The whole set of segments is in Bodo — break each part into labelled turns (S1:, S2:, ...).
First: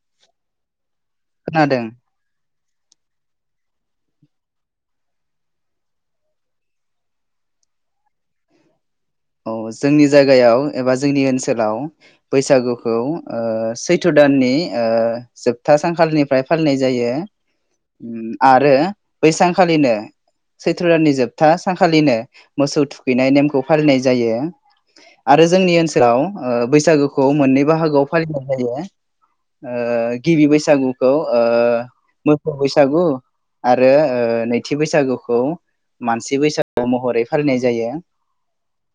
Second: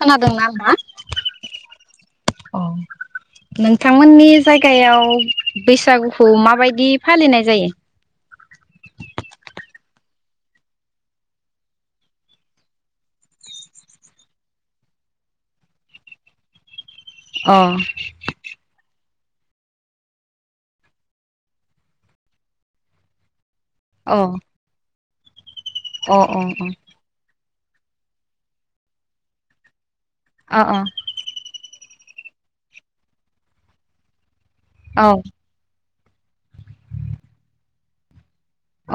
S1: खोनादोंना नोंथाङा?
S2: खोनादों
S1: औ नोंथांमोननि जायगायाव बैसागुखौ माबायदि फालिनाय जायो?
S2: औ जोंनि जायगायाव एबा जोंनि ओनसोलाव बैसागुखौ सैथ दाननि जोबथा सानखालिनिफ्राय फालिनाय जायो
S1: अ
S2: जायो आरो बै सानखालिनो सैत्र दाननि जोबथा सानखालिनो मोसौ थुखैनाय नेमखौ फालियो
S1: अ
S2: जायो आरो जोंनि
S1: अ
S2: ओनसोलाव
S1: अ
S2: बैसागुखौ मोननै बाहागोआव फालिनाय जायो गिबि
S1: अ
S2: बैसागुखौ ओ मोसौ बैसागु आरो नै थि
S1: अ औ
S2: बैसागुखौ मानसि बैसागु महरै फालिनाय जायो।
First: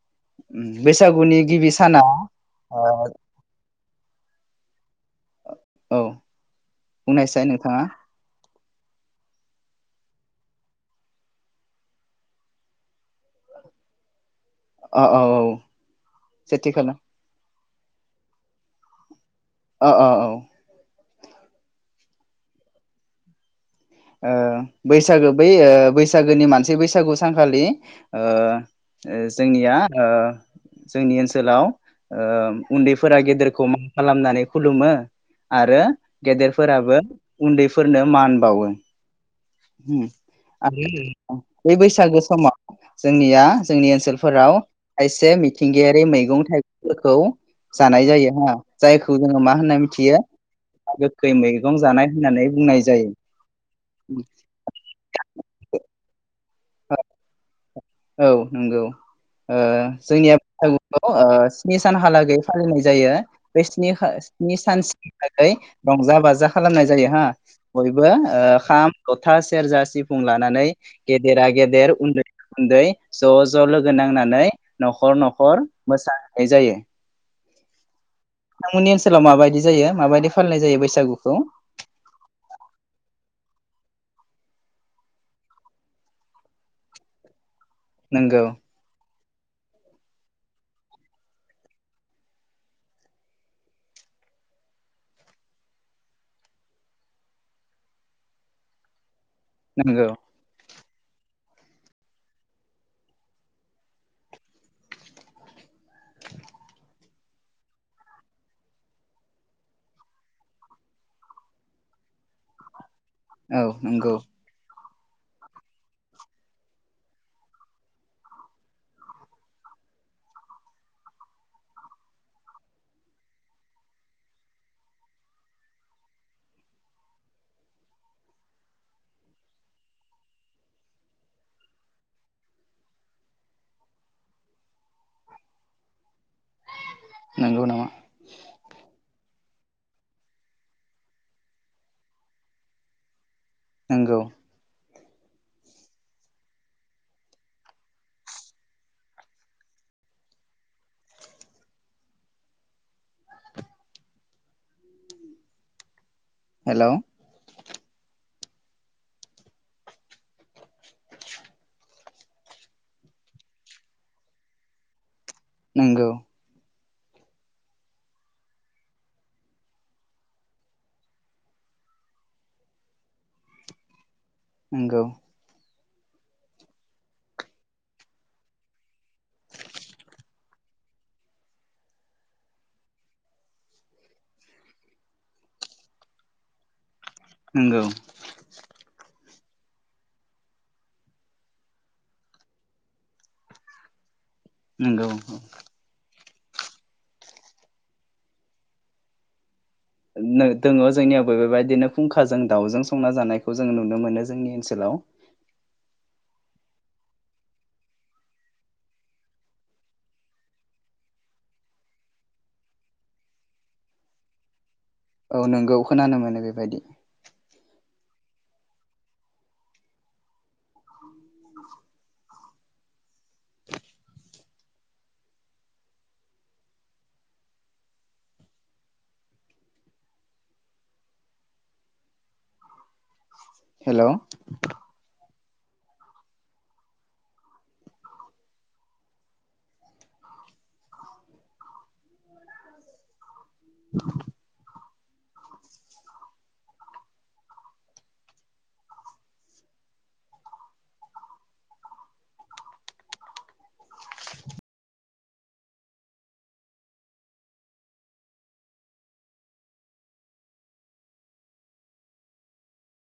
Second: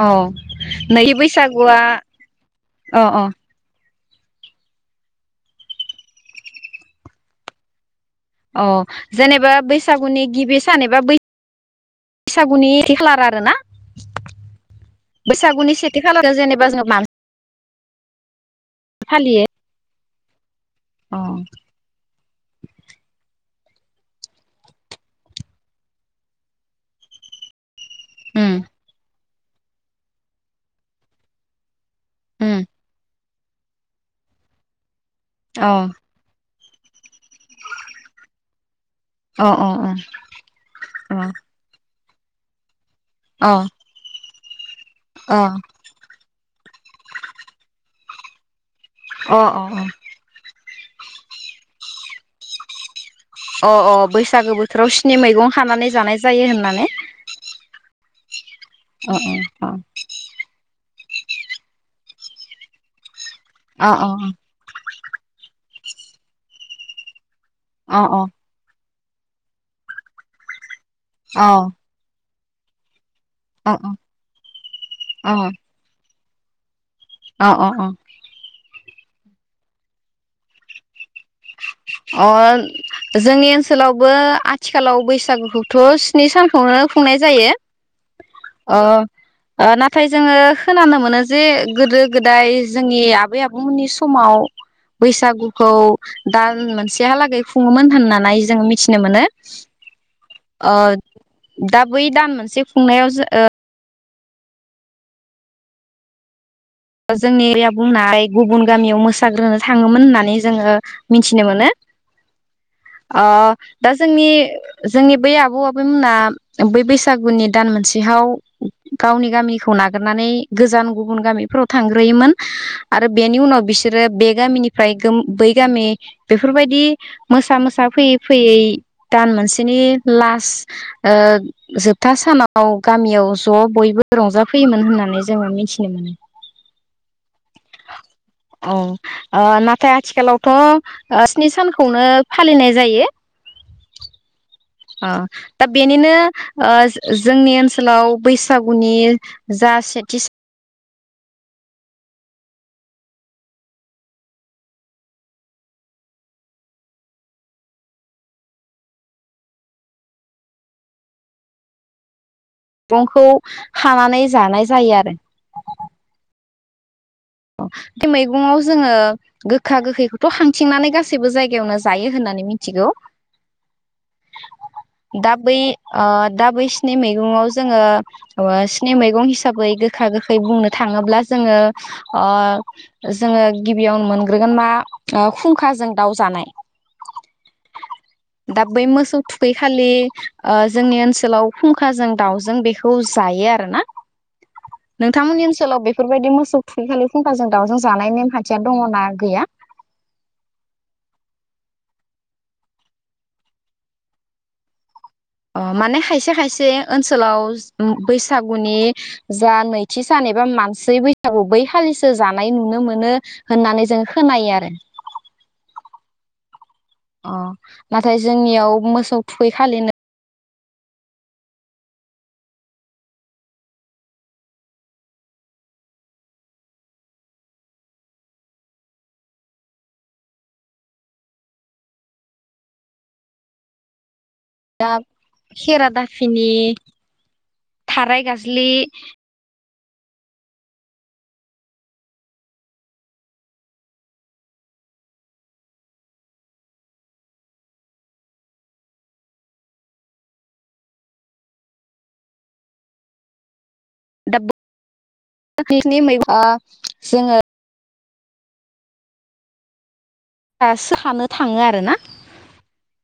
S1: अ
S2: उम,
S1: नै
S2: बैसागुनि गिबि
S1: बैसागुआ
S2: साना ओ
S1: अ अ
S2: औ बुंनायसाय नोंथाङा?
S1: अ जेनेबा बैसागुनि गिबि सान एबा बैसागुनि नै खालार आरो ना।
S2: अ औ औ
S1: बैसागुनि सेथि खालारो जेनेबा
S2: सेथि
S1: जों
S2: खालार
S1: मान फालियो।
S2: ओ औ
S1: औ
S2: ओ बैसागो बै बैसागोनि मानसि बैसागु सानखालि ओ
S1: उम
S2: जोंनिया ओ जोंनि ओनसोलाव ओ
S1: उम
S2: उन्दैफोरा गेदेर खौ मान खालामनानै खुलुमो।
S1: अ
S2: आरो गेदेर फोराबो उन्दैफोरनो मान बावो।
S1: अ अ
S2: अम आरो बे बैसागु समा जोंनिया
S1: अ
S2: जोंनि ओनसोल फोराव थायसे मिथिंगायारि मैगं थाइगं फोरखौ जानाय जायो हा जायखौ
S1: अ
S2: जोंङो मा होनना
S1: अ
S2: मिथियो गोखै मैगं जानाय होननानै बुंनाय जायो।
S1: [inaudible] अ अ बैसागो बोथोराव स्नि मैगं हानानै जानाय जायो। जायो होननानै
S2: औ। नंगौ
S1: अ
S2: ओ
S1: अ
S2: जोंनिया औ औ ओ स्नि सानहालागै फालिनाय जायो। बे
S1: अ
S2: स्निखा
S1: अ
S2: स्नि सानसि थाखाय रंजा बाजा खालामनाय जायो हा।
S1: अ
S2: बयबो
S1: अ
S2: ओ खाम जथा सेरजा सिफुं लानानै
S1: अ
S2: गेदेरा गेदेर उन्दै गुन्दै ज' ज'
S1: अ
S2: लोगो नांनानै न'खर न'खर मोसा जायो।
S1: अ अ अ
S2: नोंथांमोननि ओनसोलाव माबायदि जायो माबायदि फालिनाय जायो बैसागुखौ?
S1: अ जोंनि ओनसोलावबो आथिखालाव बैसागुखौथ' स्नि सानखौनो खुंनाय जायो।
S2: नोंगौ
S1: अ ओ नाथाय जोंङो खोनानो मोनो जे गोदो गोदाय जोंनि आबै आबौमोननि समाव बैसागुखौ दा मोनसेहालागै खुङोमोन होननानै जोङो मिथिनो मोनो।
S2: नंगौ
S1: ओ दा बै दान मोनसे खुंनायाव जो ओ जोंनि एरिया बुंनाय गुबुन गामियाव मोसाग्रोनो थाङोमोन होननानै जोङो मिथिनो मोनो। ओ
S2: औ
S1: दा
S2: नंगौ
S1: जोंनि जोंनि बै आबौ आबैमोना बै बैसागुनि दान मोनसेहाव गावनि गामिखौ नागारनानै गोजान गुबुन गामिफोराव थांग्रोयोमोन आरो बेनि उनाव बिसोरो बे गामिनिफ्राय बै गामि बेफोरबायदि मोसा मोसा फैयै फैयै दान मोनसेनि लास्ट ओ जोबथा सानाव गामियाव ज' बयबो रंजाफैयोमोन होननानै जोङो मिथिनो मोनो।
S2: नोंगौ नामा?
S1: औ ओ नाथाय आथिखालावथ' ओ स्नि सानखौनो फालिनाय जायो।
S2: नोंगौ
S1: ओ दा बेनिनो जोंनि ओनसोलाव बैसागुनि जा सेथि
S2: हेलौ [inaudible]
S1: फांखौ हानानै जानाय जायो आरो।
S2: नंगौ
S1: बे मैगङाव जोङो गोखा गोखैखौथ' हांथिंनानै गासैबो जायगायावनो जायो होननानै मिथिगौ।
S2: नंगौ
S1: दा बै। ओ दा बै सिनि मैगंआव जोङो स्नि मैगं हिसाबै गोखा गोखै बुंनो थाङोब्ला जोङो ओ जोङो गिबियावनो मोनग्रोगोन मा खुंखाजों दाउ जानाय।
S2: नंगौ
S1: दा बै मोसौ खालि जोंनि ओनसोलाव फुंखाजों दाउजों बेखौ जायो आरो ना।
S2: नंगौ
S1: नोंथांमोननि ओनसोलाव बेफोरबायदि मो सौ थुखैखालि फुंखाजों दाउजों जानायनि नेमखान्थिया दङनाा गैया?
S2: दङ जोंनियावबो बेबायदिनो फुंखाजों दाउजों संना जानायखौ जों नुनो मोनो जोंनि ओनसोलाव।
S1: अ माने खायसे खायसे ओनसोलाव बैसागुनि जा नैथि सान एबा मानसि बैसागु बै खालिसो जानाय नुनो मोनो होननानै जों खोनायो आरो।
S2: औ नोंगौ खोनानो मोनो बेबायदि।
S1: अ नाथाय जोंनियाव मोसौ थुखै खालिनो
S2: हेलौ
S1: दा खेरादाफिनि थाराय गाज्लि
S2: [inaudible]
S1: दाबौ नि मै ओ जोङो दासो हानो थाङो आरो ना।